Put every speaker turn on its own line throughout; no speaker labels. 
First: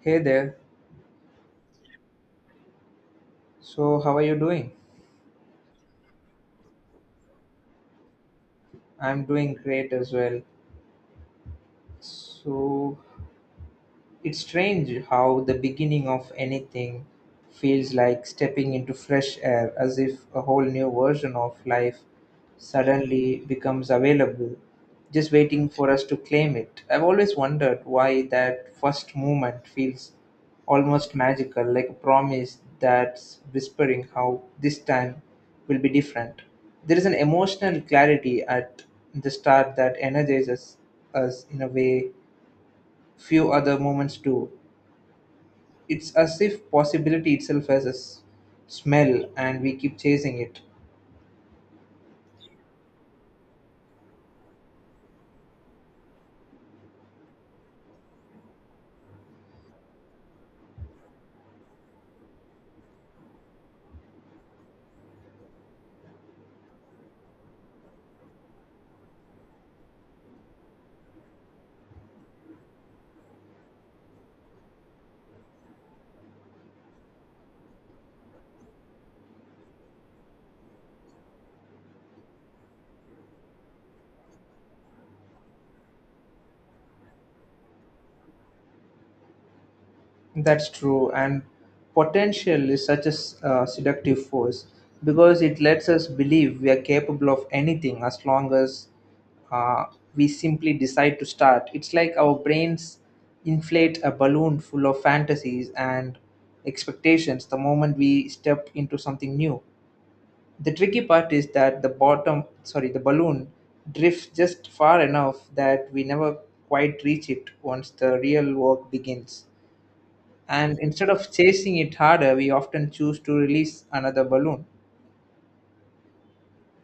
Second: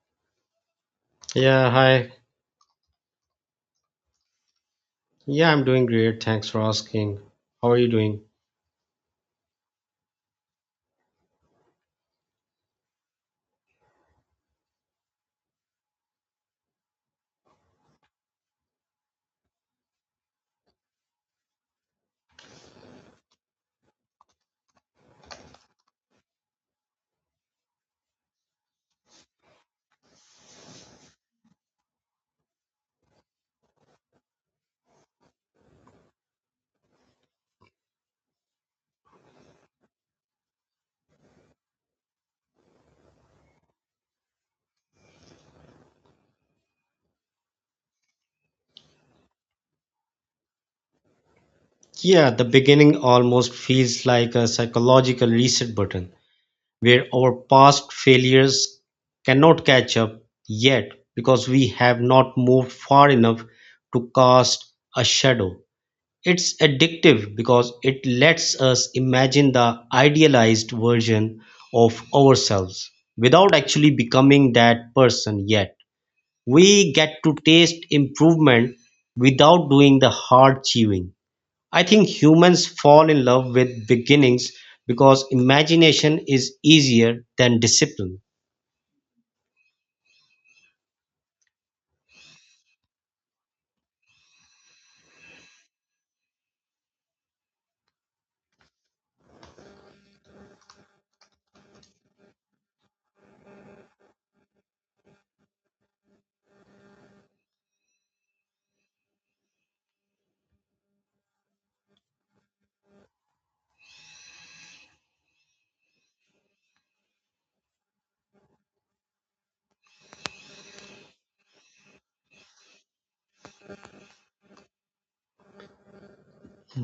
Hey there.
Yeah, hi.
So, how are you doing?
Yeah, I'm doing great. Thanks for asking. How are you doing?
I'm doing great as well. So, It's strange how the beginning of anything feels like stepping into fresh air, as if a whole new version of life suddenly becomes available, just waiting for us to claim it. I've always wondered why that first moment feels almost magical, like a promise that's whispering how this time will be different. There is an emotional clarity at the start that energizes us in a way few other moments do. It's as if possibility itself has a smell and we keep chasing it.
Yeah, the beginning almost feels like a psychological reset button where our past failures cannot catch up yet because we have not moved far enough to cast a shadow. It's addictive because it lets us imagine the idealized version of ourselves without actually becoming that person yet we get to taste improvement without doing the hard chewing. I think humans fall in love with beginnings because imagination is easier than discipline.
That's true. And potential is such a seductive force because it lets us believe we are capable of anything as long as uh, we simply decide to start. It's like our brains inflate a balloon full of fantasies and expectations the moment we step into something new. The tricky part is that the balloon drifts just far enough that we never quite reach it once the real work begins. And instead of chasing it harder, we often choose to release another balloon.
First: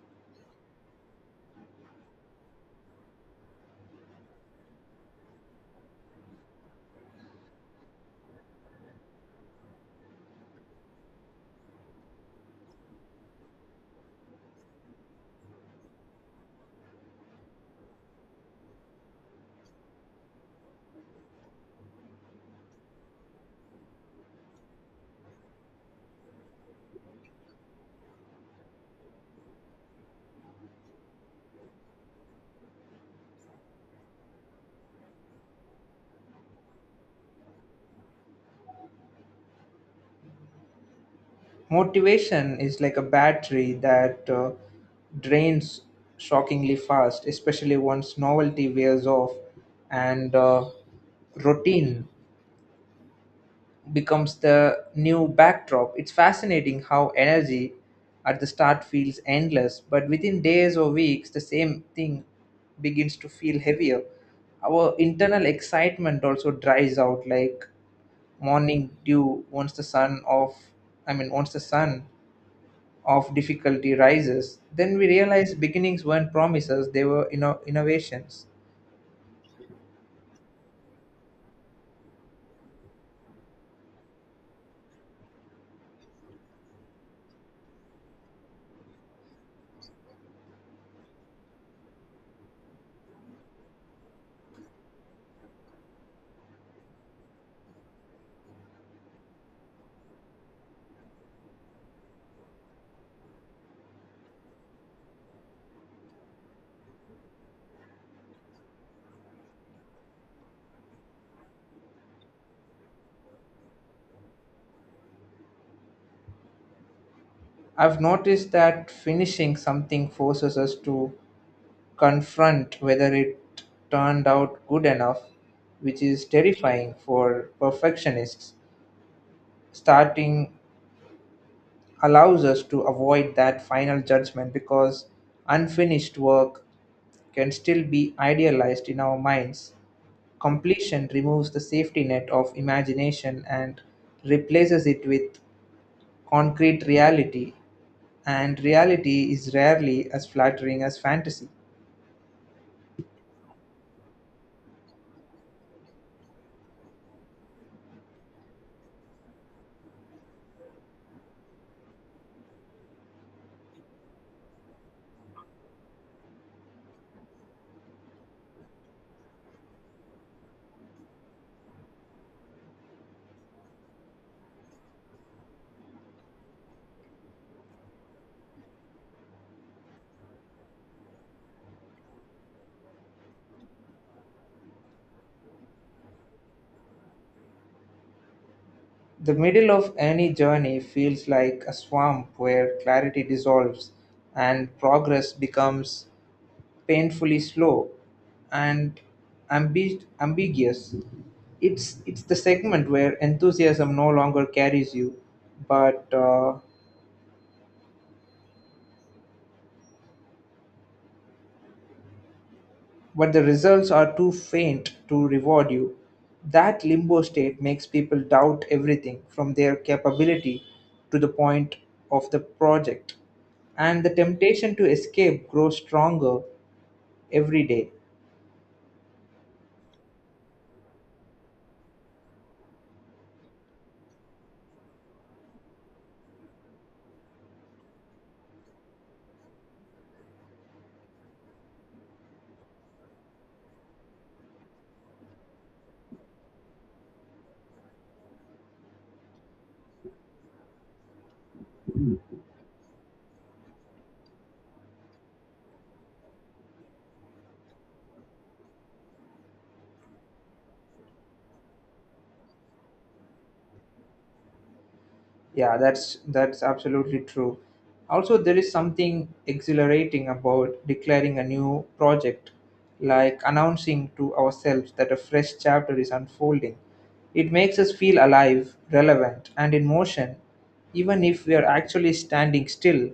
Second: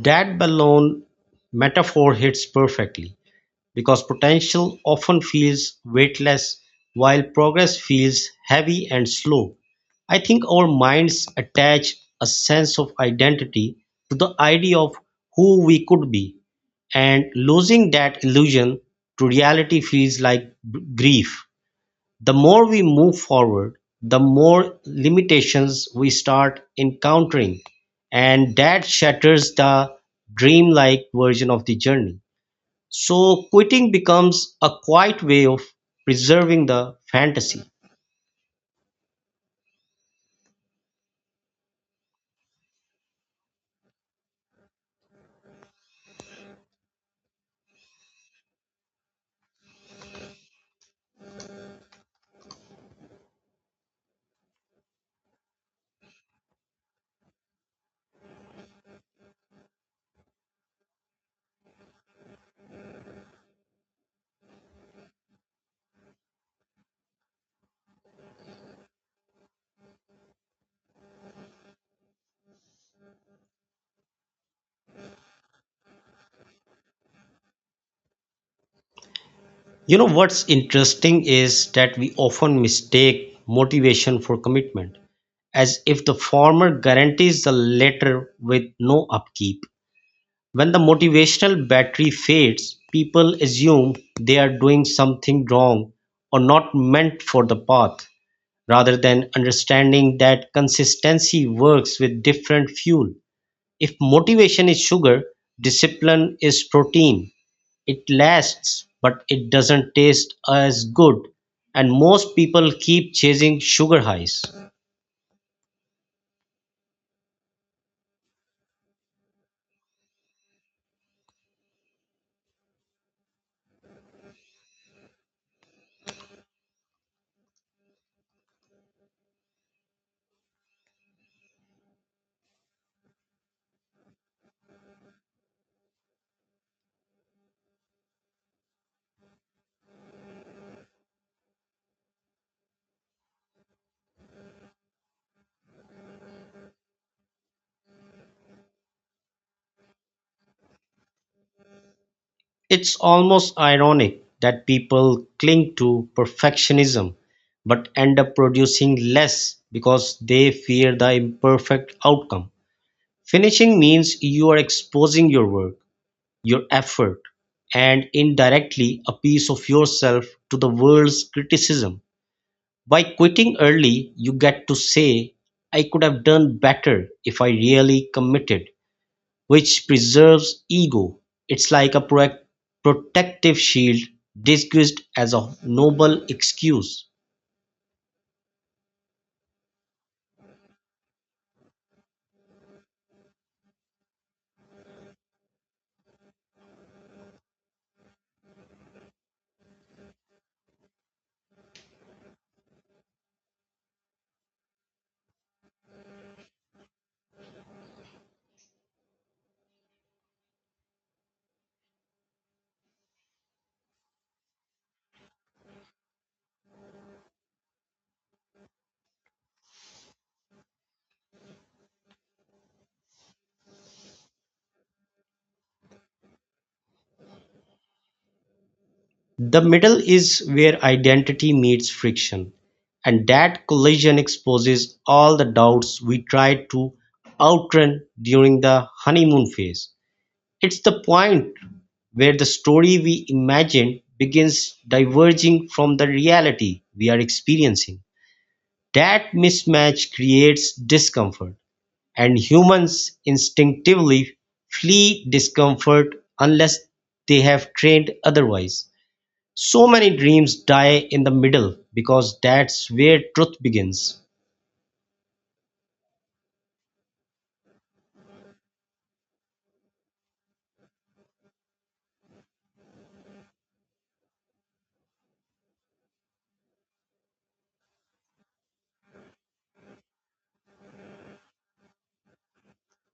That balloon metaphor hits perfectly, because potential often feels weightless while progress feels heavy and slow. I think our minds attach a sense of identity to the idea of who we could be, and losing that illusion to reality feels like grief. The more we move forward, the more limitations we start encountering, and that shatters the dreamlike version of the journey. So quitting becomes a quiet way of preserving the fantasy.
Motivation is like a battery that drains shockingly fast, especially once novelty wears off and routine becomes the new backdrop. It's fascinating how energy at the start feels endless, but within days or weeks, the same thing begins to feel heavier. Our internal excitement also dries out like morning dew once the sun of difficulty rises. Then we realize beginnings weren't promises, they were innovations.
You know what's interesting is that we often mistake motivation for commitment, as if the former guarantees the latter with no upkeep. When the motivational battery fades, people assume they are doing something wrong or not meant for the path, rather than understanding that consistency works with different fuel. If motivation is sugar, discipline is protein. It lasts, but it doesn't taste as good, and most people keep chasing sugar highs.
I've noticed that finishing something forces us to confront whether it turned out good enough, which is terrifying for perfectionists. Starting allows us to avoid that final judgment because unfinished work can still be idealized in our minds. Completion removes the safety net of imagination and replaces it with concrete reality, and reality is rarely as flattering as fantasy.
It's almost ironic that people cling to perfectionism but end up producing less because they fear the imperfect outcome. Finishing means you are exposing your work, your effort, and indirectly a piece of yourself to the world's criticism. By quitting early, you get to say, I could have done better if I really committed, which preserves ego. It's like a protective shield disguised as a noble excuse.
The middle of any journey feels like a swamp where clarity dissolves and progress becomes painfully slow and ambiguous. It's the segment where enthusiasm no longer carries you, but uh, but the results are too faint to reward you. That limbo state makes people doubt everything from their capability to the point of the project, and the temptation to escape grows stronger every day.
The middle is where identity meets friction, and that collision exposes all the doubts we try to outrun during the honeymoon phase. It's the point where the story we imagine begins diverging from the reality we are experiencing. That mismatch creates discomfort, and humans instinctively flee discomfort unless they have trained otherwise. So many dreams die in the middle because that's where truth begins.
Yeah, that's absolutely true. Also, there is something exhilarating about declaring a new project, like announcing to ourselves that a fresh chapter is unfolding. It makes us feel alive, relevant, and in motion, even if we are actually standing still.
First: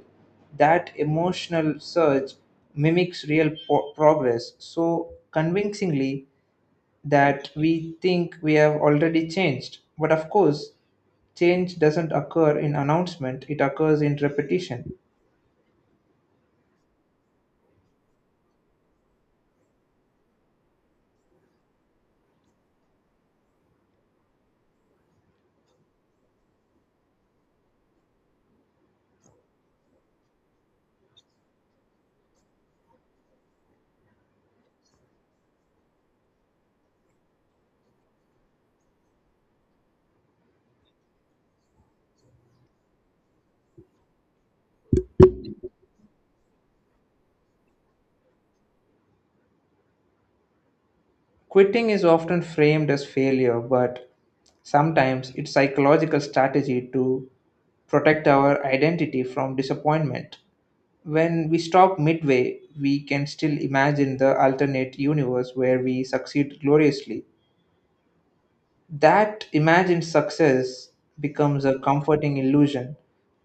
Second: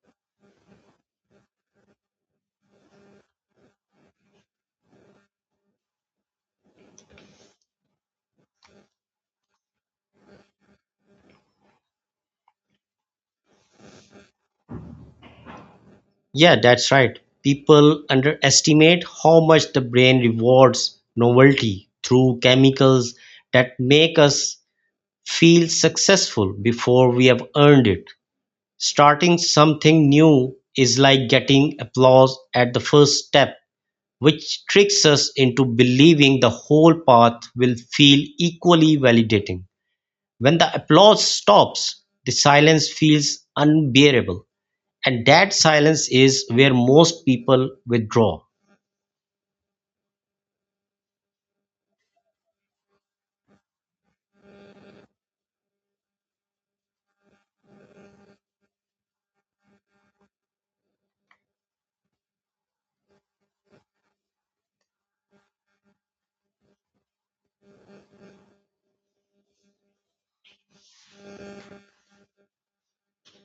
That emotional surge mimics real progress so convincingly that we think we have already changed. But of course, change doesn't occur in announcement, it occurs in repetition.
Yeah, that's right. People underestimate how much the brain rewards novelty through chemicals that make us feel successful before we have earned it. Starting something new is like getting applause at the first step, which tricks us into believing the whole path will feel equally validating. When the applause stops, the silence feels unbearable, and that silence is where most people withdraw.
Quitting is often framed as failure, but sometimes it's psychological strategy to protect our identity from disappointment. When we stop midway, we can still imagine the alternate universe where we succeed gloriously. That imagined success becomes a comforting illusion,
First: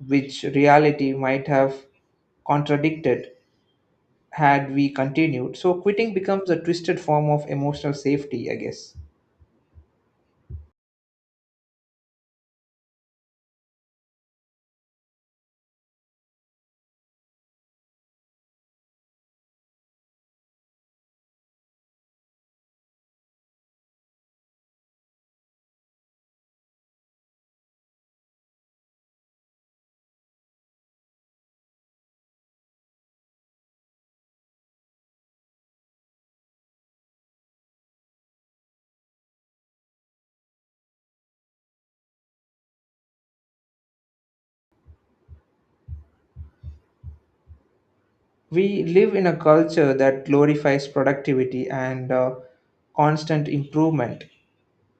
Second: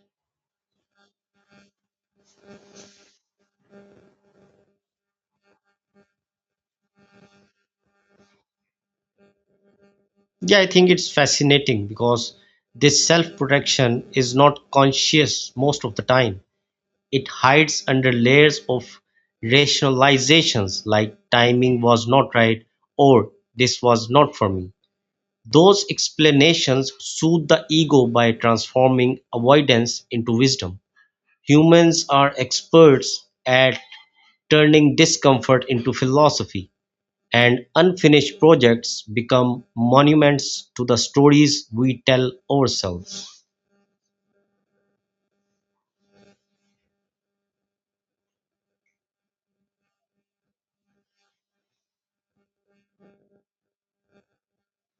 which reality might have contradicted had we continued. So, quitting becomes a twisted form of emotional safety, I guess.
Yeah, I think it's fascinating because this self protection is not conscious most of the time. It hides under layers of rationalizations like timing was not right or this was not for me. Those explanations soothe the ego by transforming avoidance into wisdom. Humans are experts at turning discomfort into philosophy, and unfinished projects become monuments to the stories we tell ourselves.
We live in a culture that glorifies productivity and constant improvement,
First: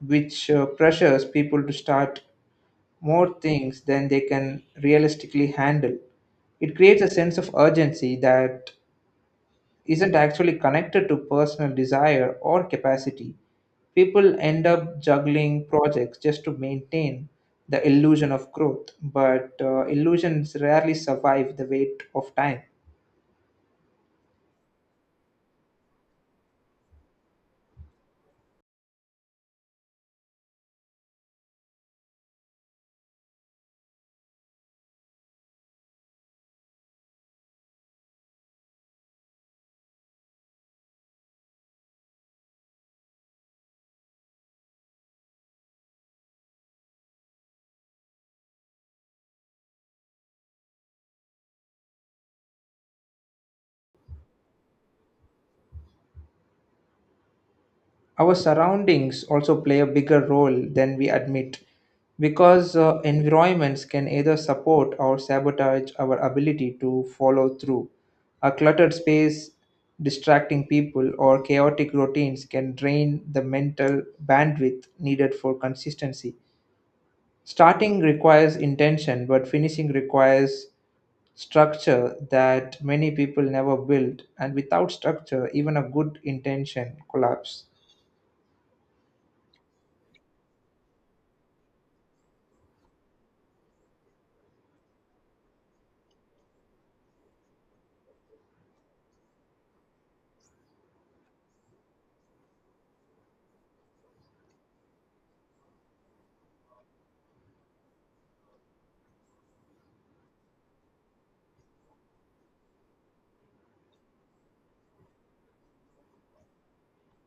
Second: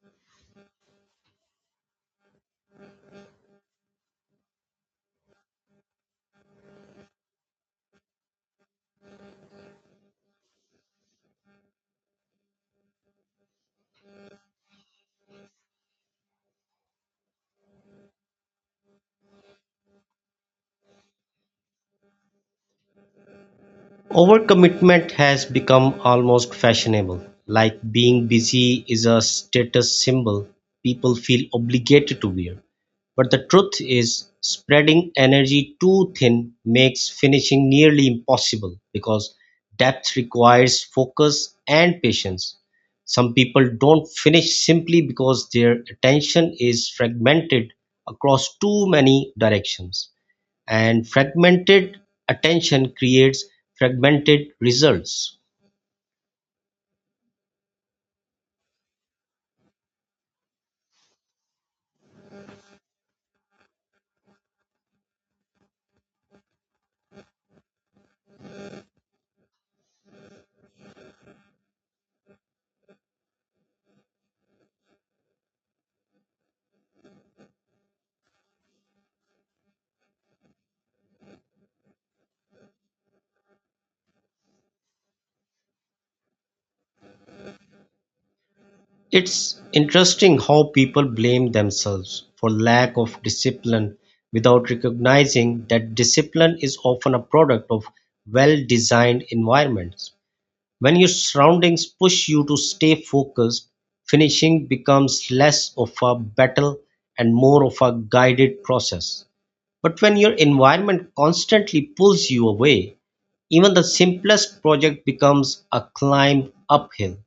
which pressures people to start more things than they can realistically handle. It creates a sense of urgency that isn't actually connected to personal desire or capacity. People end up juggling projects just to maintain the illusion of growth, but illusions rarely survive the weight of time.
Overcommitment has become almost fashionable, like being busy is a status symbol people feel obligated to wear. But the truth is, spreading energy too thin makes finishing nearly impossible because depth requires focus and patience. Some people don't finish simply because their attention is fragmented across too many directions, and fragmented attention creates fragmented results.
Our surroundings also play a bigger role than we admit because environments can either support or sabotage our ability to follow through. A cluttered space, distracting people, or chaotic routines can drain the mental bandwidth needed for consistency. Starting requires intention, but finishing requires structure that many people never build. And without structure, even a good intention collapses.
It's interesting how people blame themselves for lack of discipline without recognizing that discipline is often a product of well designed environments. When your surroundings push you to stay focused, finishing becomes less of a battle and more of a guided process. But when your environment constantly pulls you away, even the simplest project becomes a climb uphill.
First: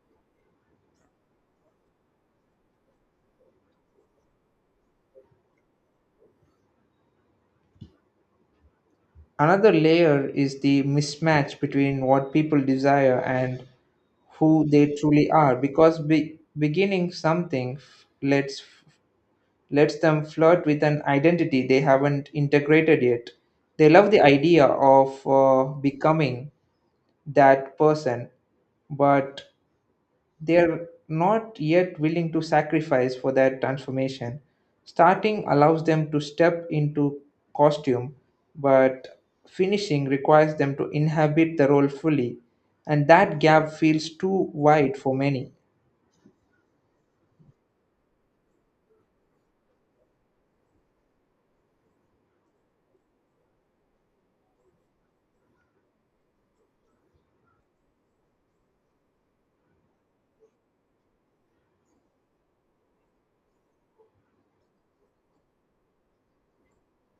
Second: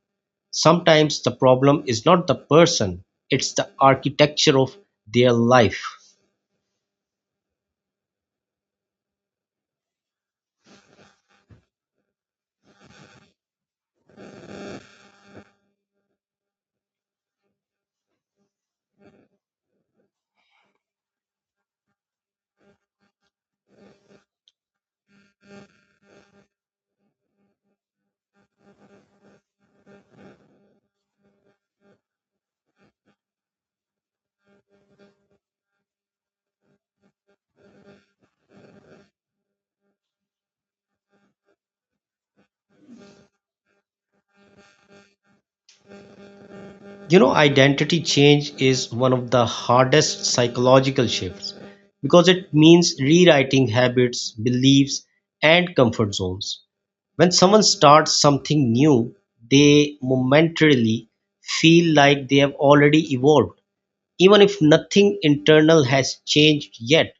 Sometimes the problem is not the person, it's the architecture of their life.
Another layer is the mismatch between what people desire and who they truly are, because beginning something lets them flirt with an identity they haven't integrated yet. They love the idea of becoming that person, but they're not yet willing to sacrifice for that transformation. Starting allows them to step into costume, but finishing requires them to inhabit the role fully, and that gap feels too wide for many.
You know, identity change is one of the hardest psychological shifts because it means rewriting habits, beliefs, and comfort zones. When someone starts something new, they momentarily feel like they have already evolved, even if nothing internal has changed yet.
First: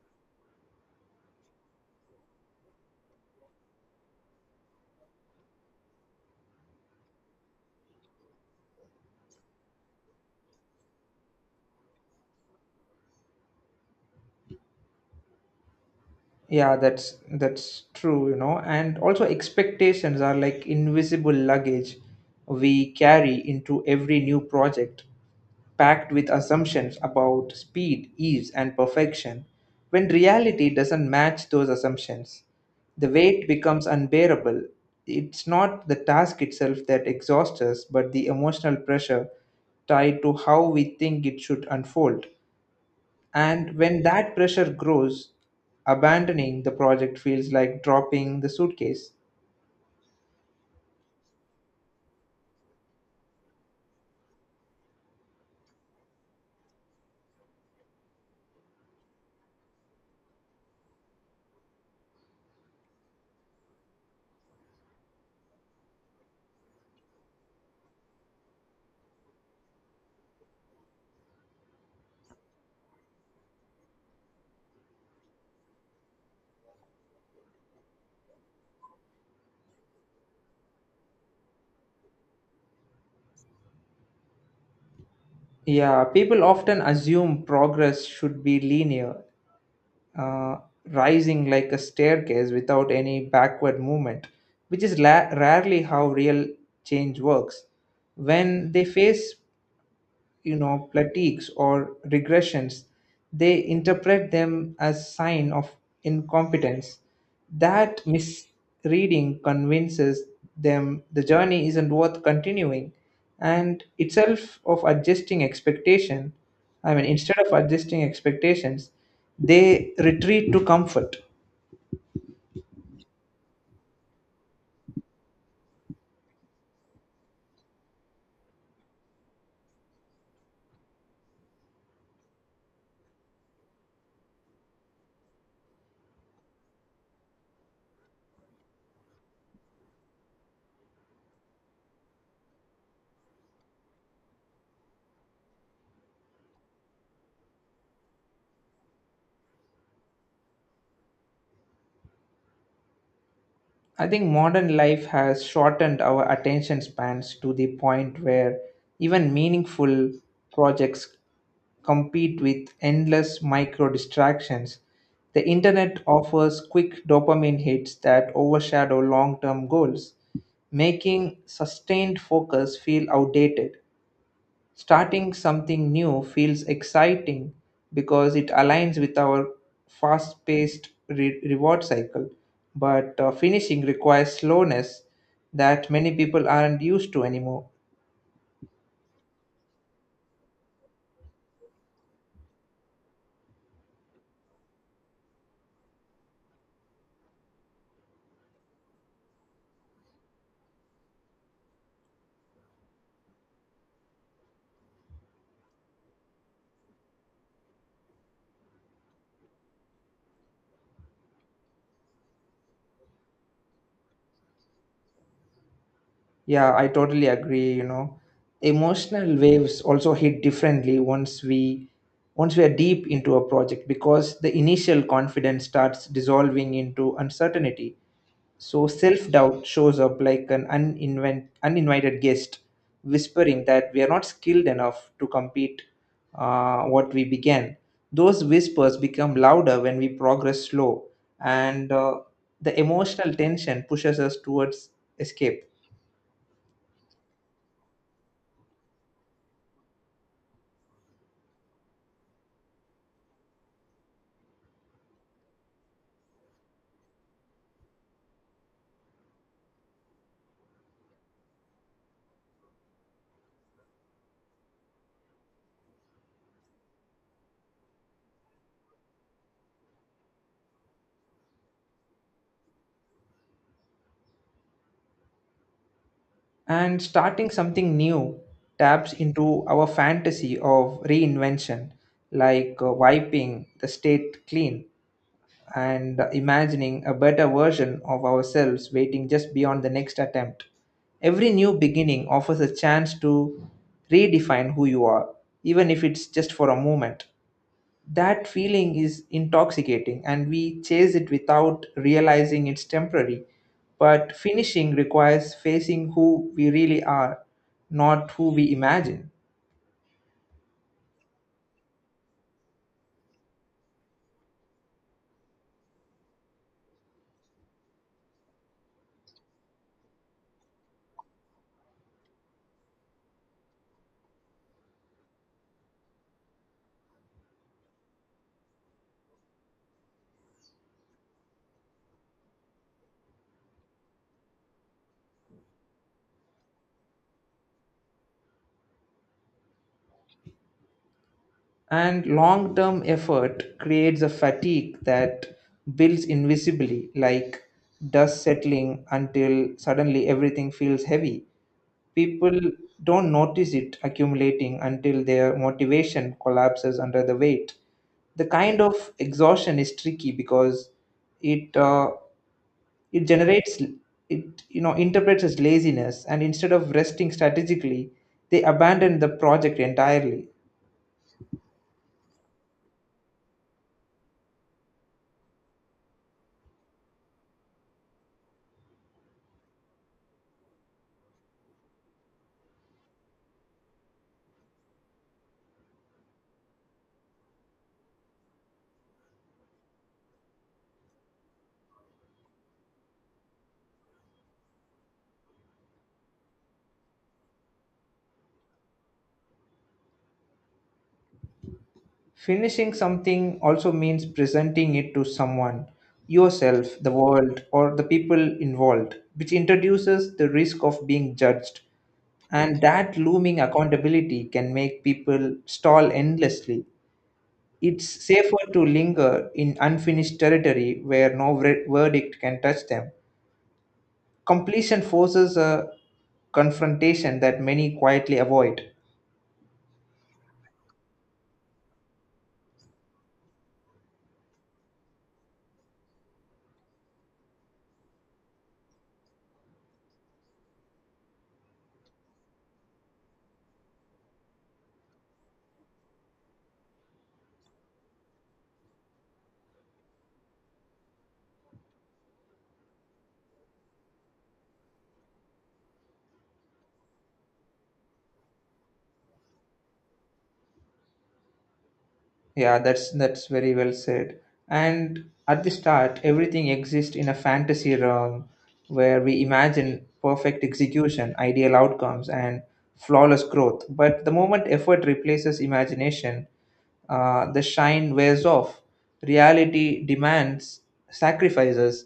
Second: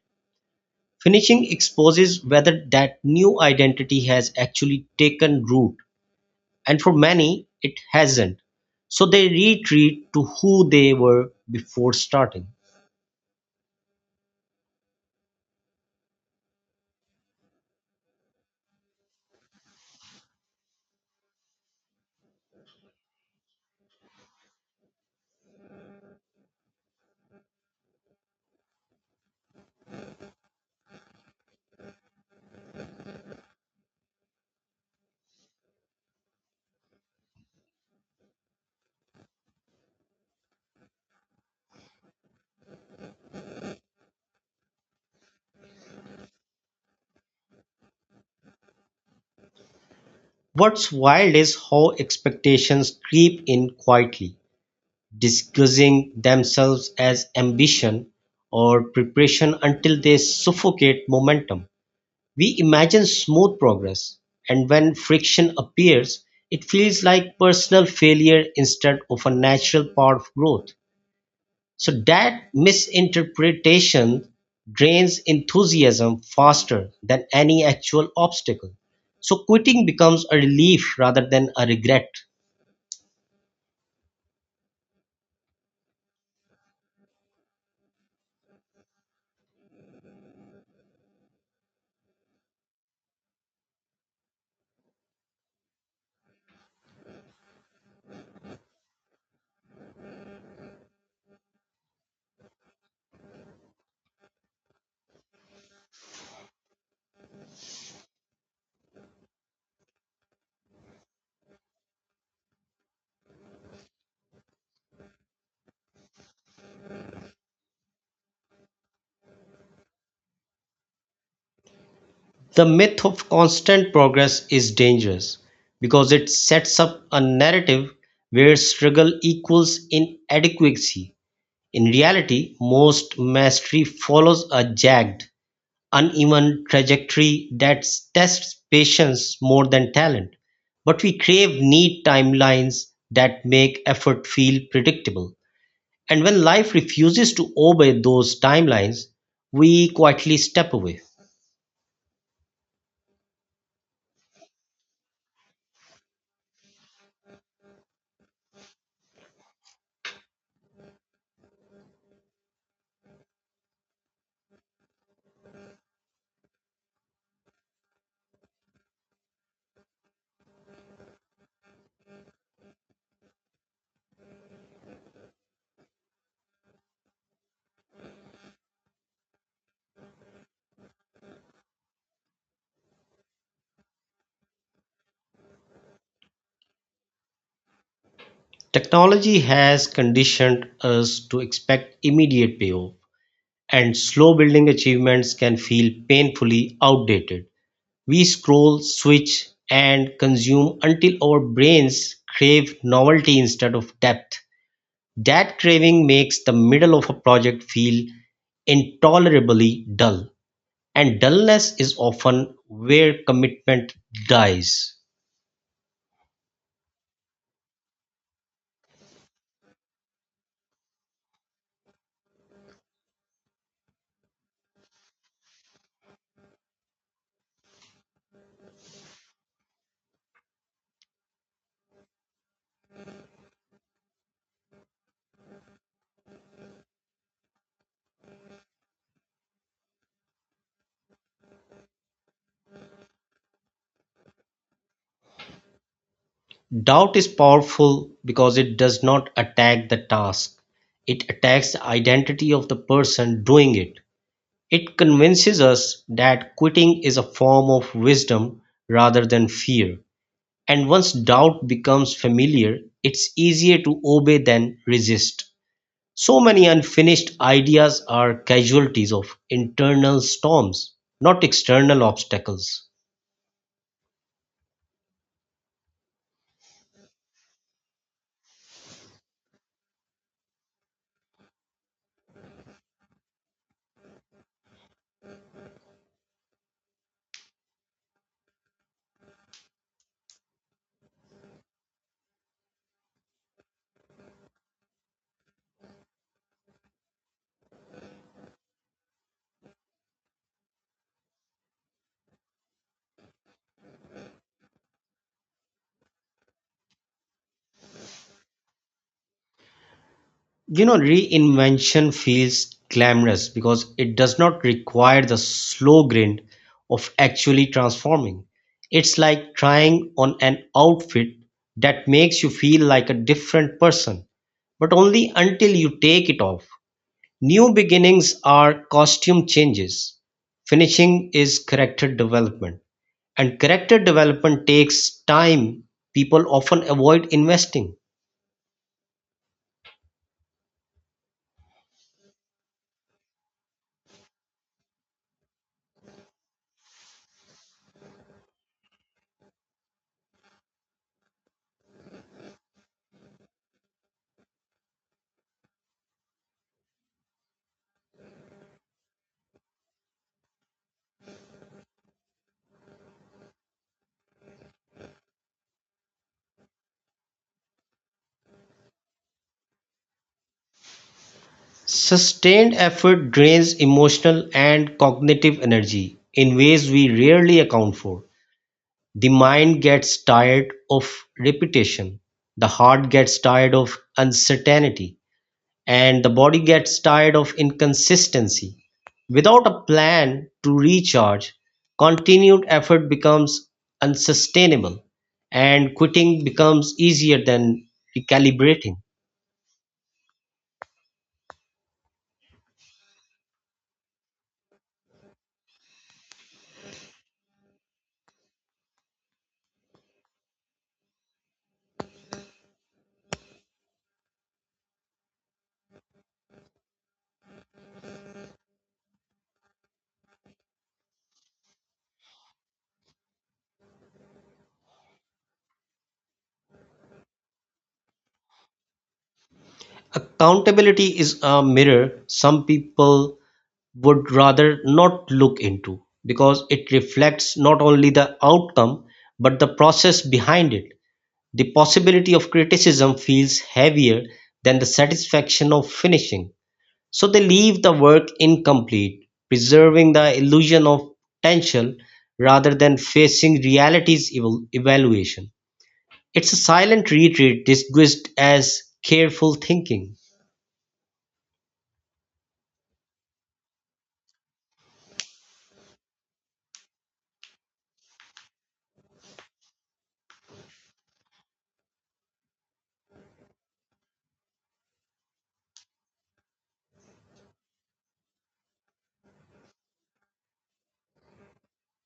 Finishing exposes whether that new identity has actually taken root, and for many, it hasn't. So they retreat to who they were before starting.
Yeah, that's true, you know. And also expectations are like invisible luggage we carry into every new project, packed with assumptions about speed, ease, and perfection. When reality doesn't match those assumptions, the weight becomes unbearable. It's not the task itself that exhausts us, but the emotional pressure tied to how we think it should unfold. And when that pressure grows, abandoning the project feels like dropping the suitcase.
What's wild is how expectations creep in quietly, disguising themselves as ambition or preparation until they suffocate momentum. We imagine smooth progress, and when friction appears, it feels like personal failure instead of a natural part of growth. So that misinterpretation drains enthusiasm faster than any actual obstacle. So quitting becomes a relief rather than a regret.
Yeah, people often assume progress should be linear, uh, rising like a staircase without any backward movement, which is rarely how real change works. When they face, you know, plateaus or regressions, they interpret them as sign of incompetence. That misreading convinces them the journey isn't worth continuing. And itself of adjusting expectation I mean Instead of adjusting expectations, they retreat to comfort.
The myth of constant progress is dangerous because it sets up a narrative where struggle equals inadequacy. In reality, most mastery follows a jagged, uneven trajectory that tests patience more than talent. But we crave neat timelines that make effort feel predictable. And when life refuses to obey those timelines, we quietly step away.
I think modern life has shortened our attention spans to the point where even meaningful projects compete with endless micro distractions. The internet offers quick dopamine hits that overshadow long term goals, making sustained focus feel outdated. Starting something new feels exciting because it aligns with our fast paced reward cycle, but finishing requires slowness that many people aren't used to anymore.
Technology has conditioned us to expect immediate payoff, and slow building achievements can feel painfully outdated. We scroll, switch, and consume until our brains crave novelty instead of depth. That craving makes the middle of a project feel intolerably dull, and dullness is often where commitment dies.
Yeah, I totally agree, you know. Emotional waves also hit differently once we are deep into a project because the initial confidence starts dissolving into uncertainty. So self doubt shows up like an uninvited guest, whispering that we are not skilled enough to compete what we began. Those whispers become louder when we progress slow, and the emotional tension pushes us towards escape.
Doubt is powerful because it does not attack the task, it attacks the identity of the person doing it. It convinces us that quitting is a form of wisdom rather than fear. And once doubt becomes familiar, it's easier to obey than resist. So many unfinished ideas are casualties of internal storms, not external obstacles.
And starting something new taps into our fantasy of reinvention, like wiping the state clean and imagining a better version of ourselves waiting just beyond the next attempt. Every new beginning offers a chance to redefine who you are, even if it's just for a moment. That feeling is intoxicating, and we chase it without realizing it's temporary. But finishing requires facing who we really are, not who we imagine.
You know, reinvention feels glamorous because it does not require the slow grind of actually transforming. It's like trying on an outfit that makes you feel like a different person, but only until you take it off. New beginnings are costume changes, finishing is character development, and character development takes time people often avoid investing.
And long term effort creates a fatigue that builds invisibly, like dust settling until suddenly everything feels heavy. People don't notice it accumulating until their motivation collapses under the weight. The kind of exhaustion is tricky because it uh, it generates it interprets as laziness, and instead of resting strategically, they abandon the project entirely.
Sustained effort drains emotional and cognitive energy in ways we rarely account for. The mind gets tired of repetition, the heart gets tired of uncertainty, and the body gets tired of inconsistency. Without a plan to recharge, continued effort becomes unsustainable and quitting becomes easier than recalibrating.
Finishing something also means presenting it to someone, yourself, the world, or the people involved, which introduces the risk of being judged. And that looming accountability can make people stall endlessly. It's safer to linger in unfinished territory where no verdict can touch them. Completion forces a confrontation that many quietly avoid.
Accountability is a mirror some people would rather not look into because it reflects not only the outcome but the process behind it. The possibility of criticism feels heavier than the satisfaction of finishing. So they leave the work incomplete, preserving the illusion of potential rather than facing reality's evaluation. It's a silent retreat disguised as careful thinking.
Yeah, that's very well said. And at the start, everything exists in a fantasy realm where we imagine perfect execution, ideal outcomes, and flawless growth. But the moment effort replaces imagination, the shine wears off. Reality demands sacrifices,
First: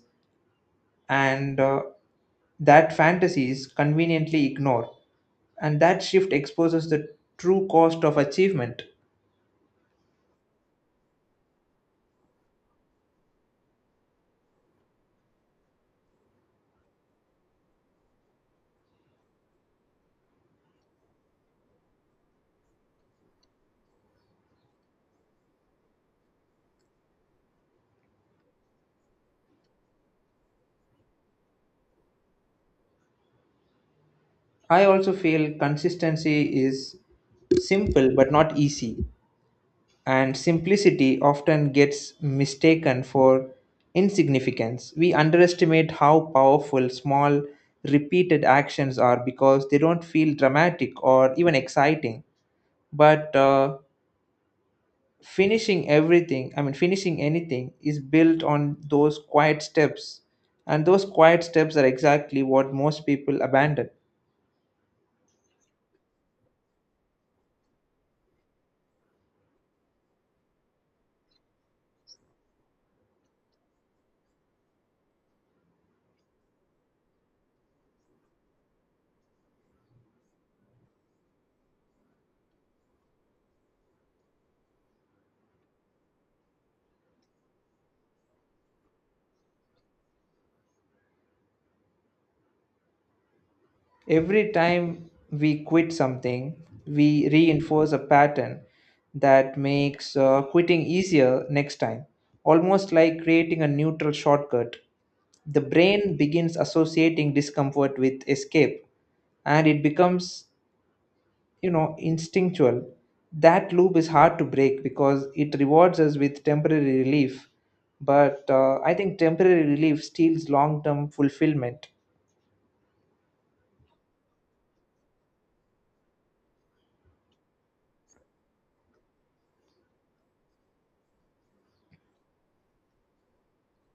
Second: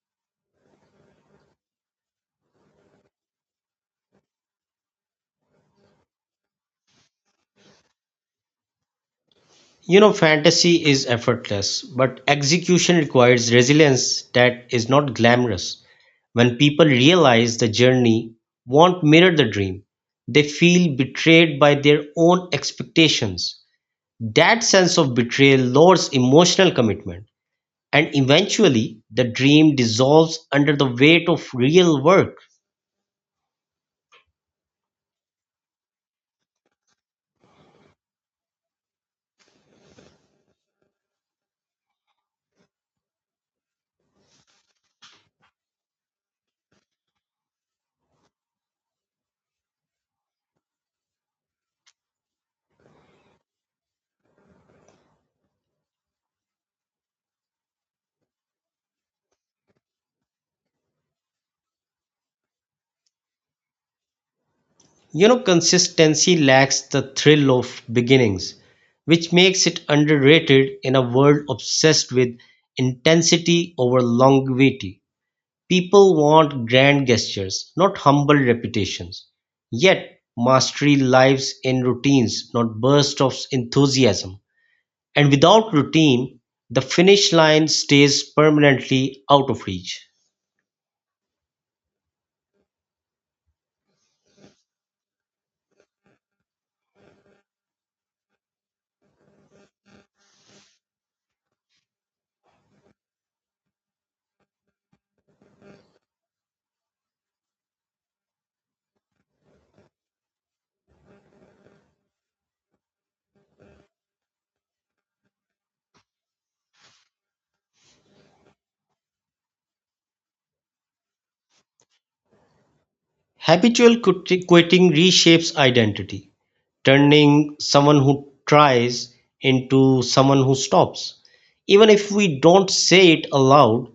and that fantasies conveniently ignore. And that shift exposes the true cost of achievement.
You know, fantasy is effortless, but execution requires resilience that is not glamorous. When people realize the journey won't mirror the dream, they feel betrayed by their own expectations. That sense of betrayal lowers emotional commitment and eventually the dream dissolves under the weight of real work.
I also feel consistency is simple but not easy, and simplicity often gets mistaken for insignificance. We underestimate how powerful small, repeated actions are because they don't feel dramatic or even exciting. But finishing everything, I mean, finishing anything is built on those quiet steps, and those quiet steps are exactly what most people abandon.
You know, consistency lacks the thrill of beginnings, which makes it underrated in a world obsessed with intensity over longevity. People want grand gestures, not humble reputations. Yet, mastery lives in routines, not bursts of enthusiasm. And without routine, the finish line stays permanently out of reach.
Every time we quit something, we reinforce a pattern that makes quitting easier next time, almost like creating a neutral shortcut. The brain begins associating discomfort with escape and it becomes, you know, instinctual. That loop is hard to break because it rewards us with temporary relief, but I think temporary relief steals long term fulfillment.
Habitual quitting reshapes identity, turning someone who tries into someone who stops. Even if we don't say it aloud,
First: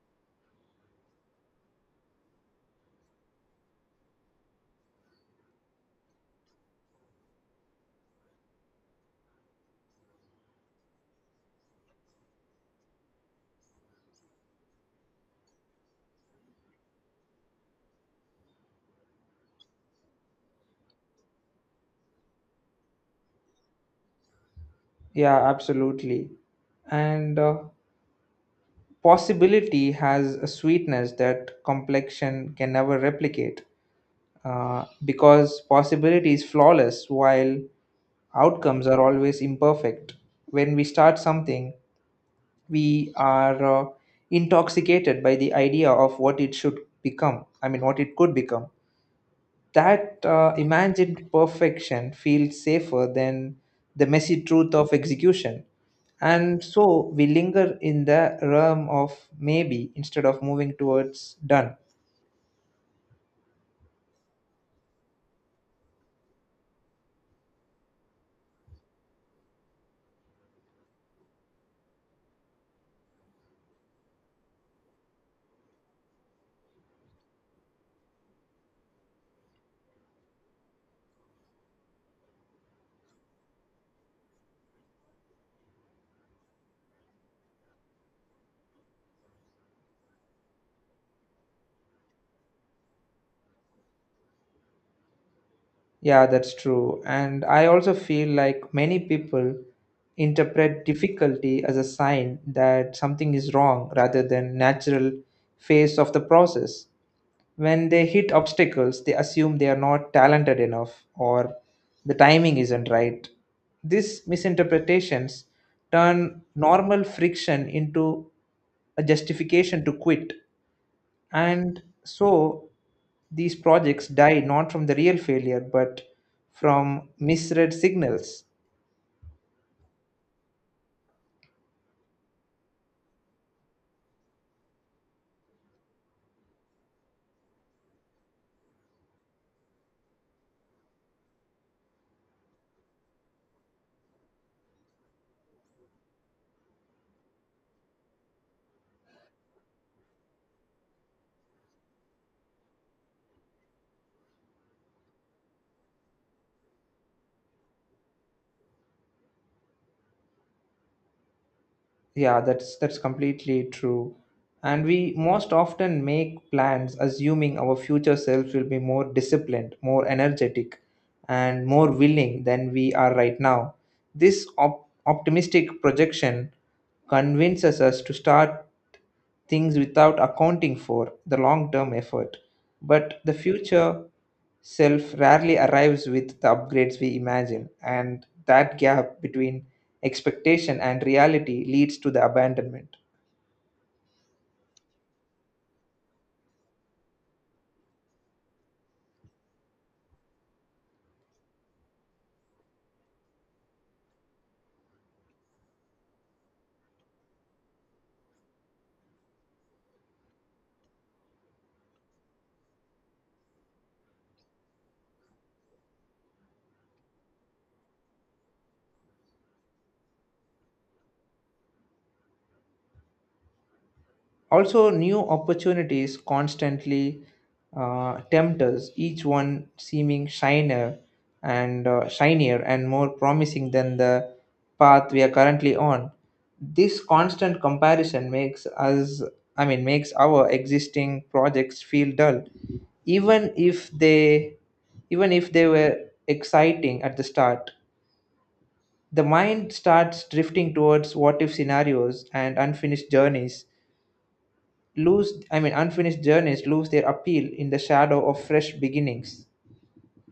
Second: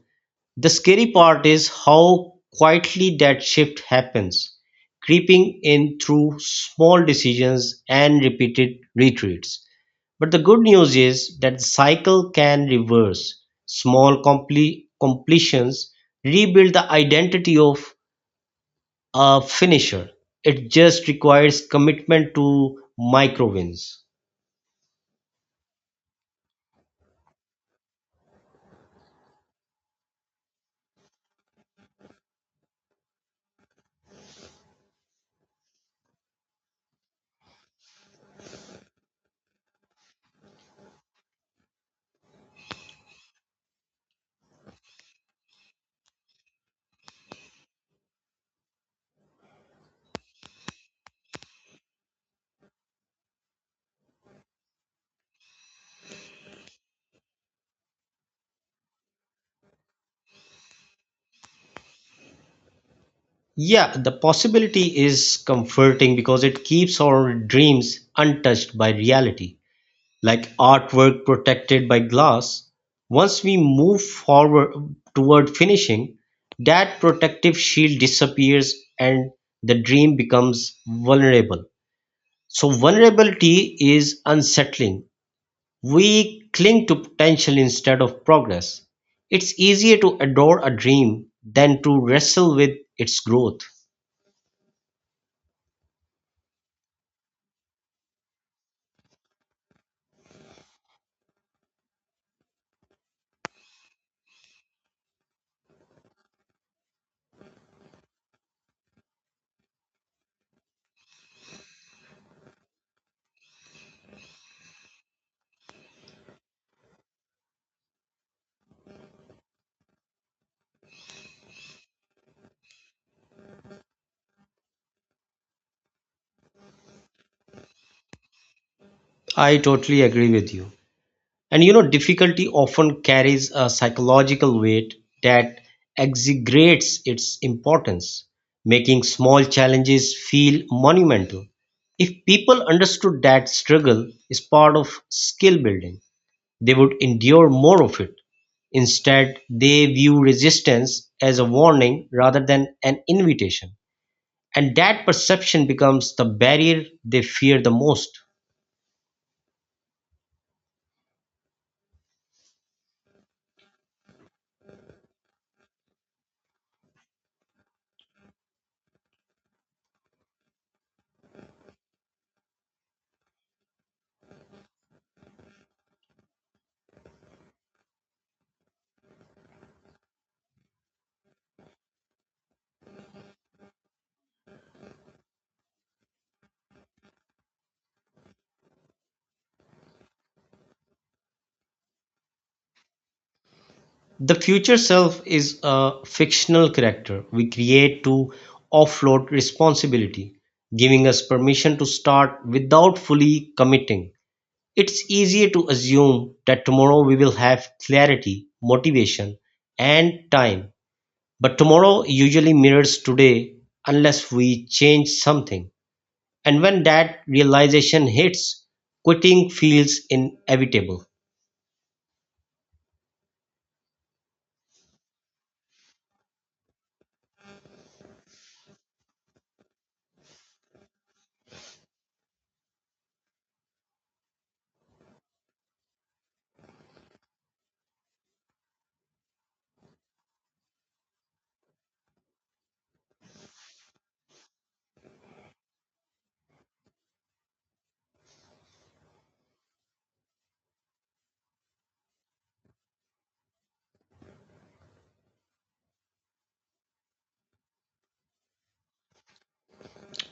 the scary part is how quietly that shift happens, creeping in through small decisions and repeated retreats. But the good news is that the cycle can reverse. Small completions rebuild the identity of a finisher. It just requires commitment to micro wins.
Yeah, absolutely. And possibility has a sweetness that complexion can never replicate because possibility is flawless while outcomes are always imperfect. When we start something, we are intoxicated by the idea of what it could become. That imagined perfection feels safer than the messy truth of execution. And so we linger in the realm of maybe instead of moving towards done.
Yeah, the possibility is comforting because it keeps our dreams untouched by reality, like artwork protected by glass. Once we move forward toward finishing, that protective shield disappears and the dream becomes vulnerable. So, vulnerability is unsettling. We cling to potential instead of progress. It's easier to adore a dream than to wrestle with its growth.
Yeah, that's true. And I also feel like many people interpret difficulty as a sign that something is wrong rather than natural phase of the process. When they hit obstacles, they assume they are not talented enough or the timing isn't right. These misinterpretations turn normal friction into a justification to quit. And so these projects die not from the real failure but from misread signals.
I totally agree with you. And you know, difficulty often carries a psychological weight that exaggerates its importance, making small challenges feel monumental. If people understood that struggle is part of skill building, they would endure more of it. Instead, they view resistance as a warning rather than an invitation. And that perception becomes the barrier they fear the most.
Yeah, that's completely true. And we most often make plans assuming our future selves will be more disciplined, more energetic, and more willing than we are right now. This optimistic projection convinces us to start things without accounting for the long term effort. But the future self rarely arrives with the upgrades we imagine, and that gap between expectation and reality leads to the abandonment.
The future self is a fictional character we create to offload responsibility, giving us permission to start without fully committing. It's easier to assume that tomorrow we will have clarity, motivation, and time. But tomorrow usually mirrors today unless we change something. And when that realization hits, quitting feels inevitable.
Also, new opportunities constantly tempt us, each one seeming shiner and shinier and more promising than the path we are currently on. This constant comparison makes us I mean makes our existing projects feel dull, even if they were exciting at the start. The mind starts drifting towards what if scenarios, and unfinished journeys lose their appeal in the shadow of fresh beginnings.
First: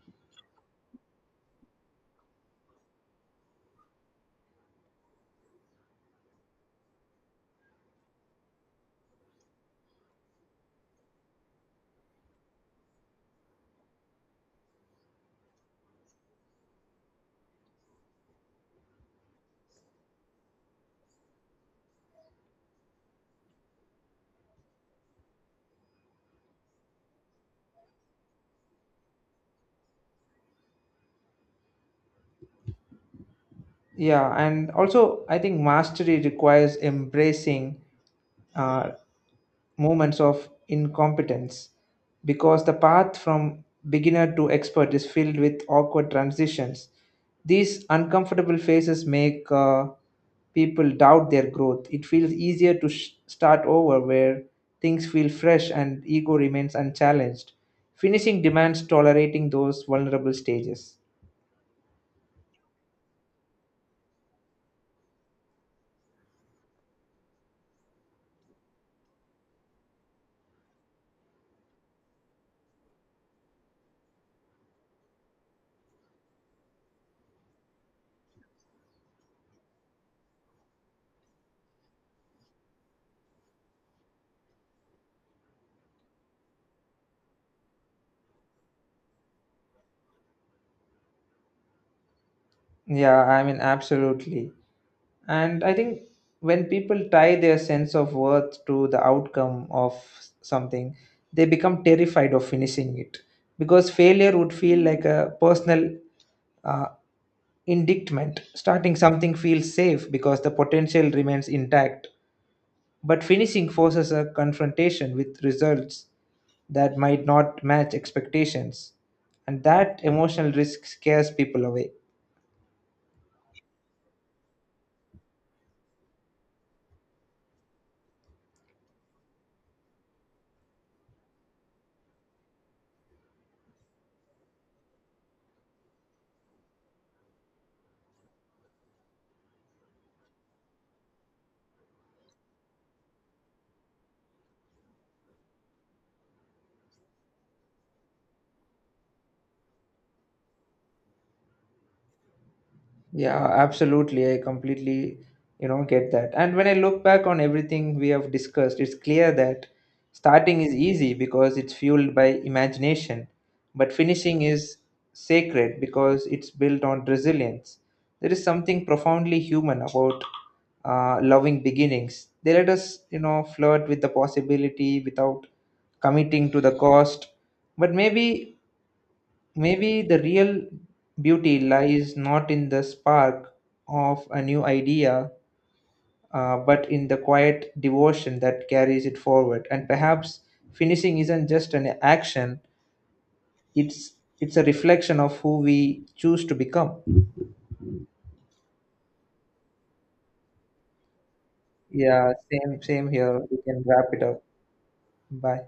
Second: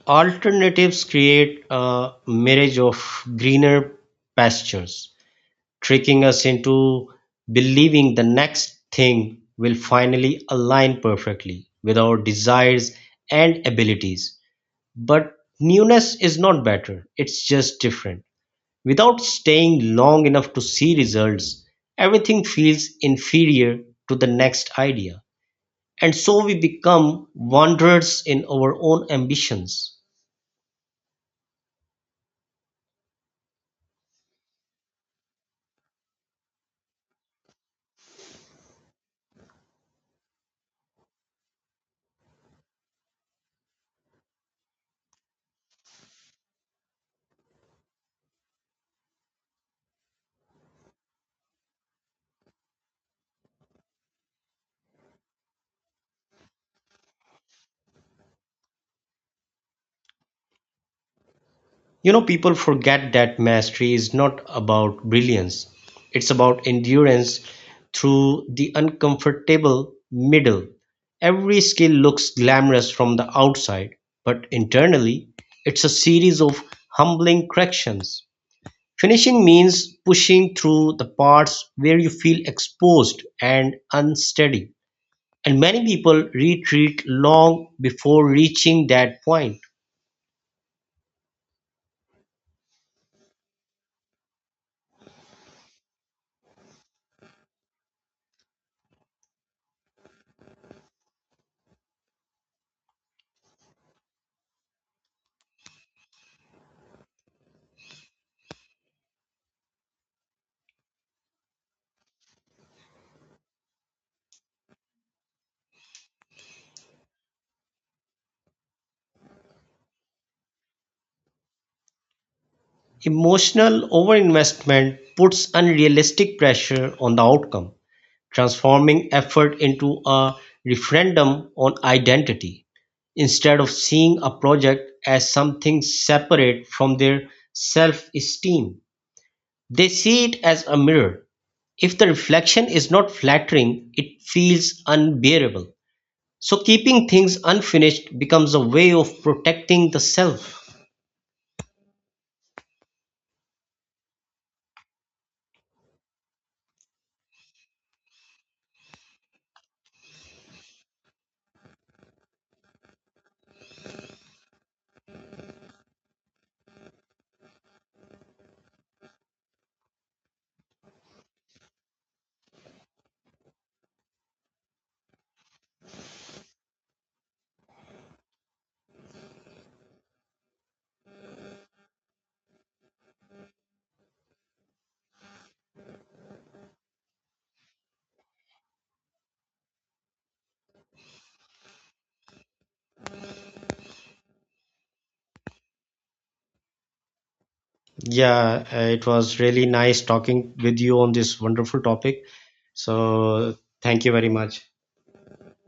Alternatives create a mirage of greener pastures, tricking us into believing the next thing will finally align perfectly with our desires and abilities. But newness is not better, it's just different. Without staying long enough to see results, everything feels inferior to the next idea. And so we become wanderers in our own ambitions.
Yeah, and also I think mastery requires embracing uh, moments of incompetence because the path from beginner to expert is filled with awkward transitions. These uncomfortable phases make people doubt their growth. It feels easier to start over where things feel fresh and ego remains unchallenged. Finishing demands tolerating those vulnerable stages.
You know, people forget that mastery is not about brilliance, it's about endurance through the uncomfortable middle. Every skill looks glamorous from the outside, but internally, it's a series of humbling corrections. Finishing means pushing through the parts where you feel exposed and unsteady, and many people retreat long before reaching that point.
Yeah, I mean, absolutely. And I think when people tie their sense of worth to the outcome of something, they become terrified of finishing it because failure would feel like a personal uh, indictment. Starting something feels safe because the potential remains intact, but finishing forces a confrontation with results that might not match expectations, and that emotional risk scares people away.
Emotional overinvestment puts unrealistic pressure on the outcome, transforming effort into a referendum on identity. Instead of seeing a project as something separate from their self esteem, they see it as a mirror. If the reflection is not flattering, it feels unbearable. So, keeping things unfinished becomes a way of protecting the self.
Yeah, absolutely. I completely, you know, get that. And when I look back on everything we have discussed, it's clear that starting is easy because it's fueled by imagination, but finishing is sacred because it's built on resilience. There is something profoundly human about loving beginnings. They let us, you know, flirt with the possibility without committing to the cost. But maybe Maybe the real beauty lies not in the spark of a new idea, but in the quiet devotion that carries it forward. And perhaps finishing isn't just an action; it's it's a reflection of who we choose to become.
Yeah, it was really nice talking with you on this wonderful topic.
Yeah, same here. We
So,
can
thank
wrap
you
it
very
up.
much.
Bye.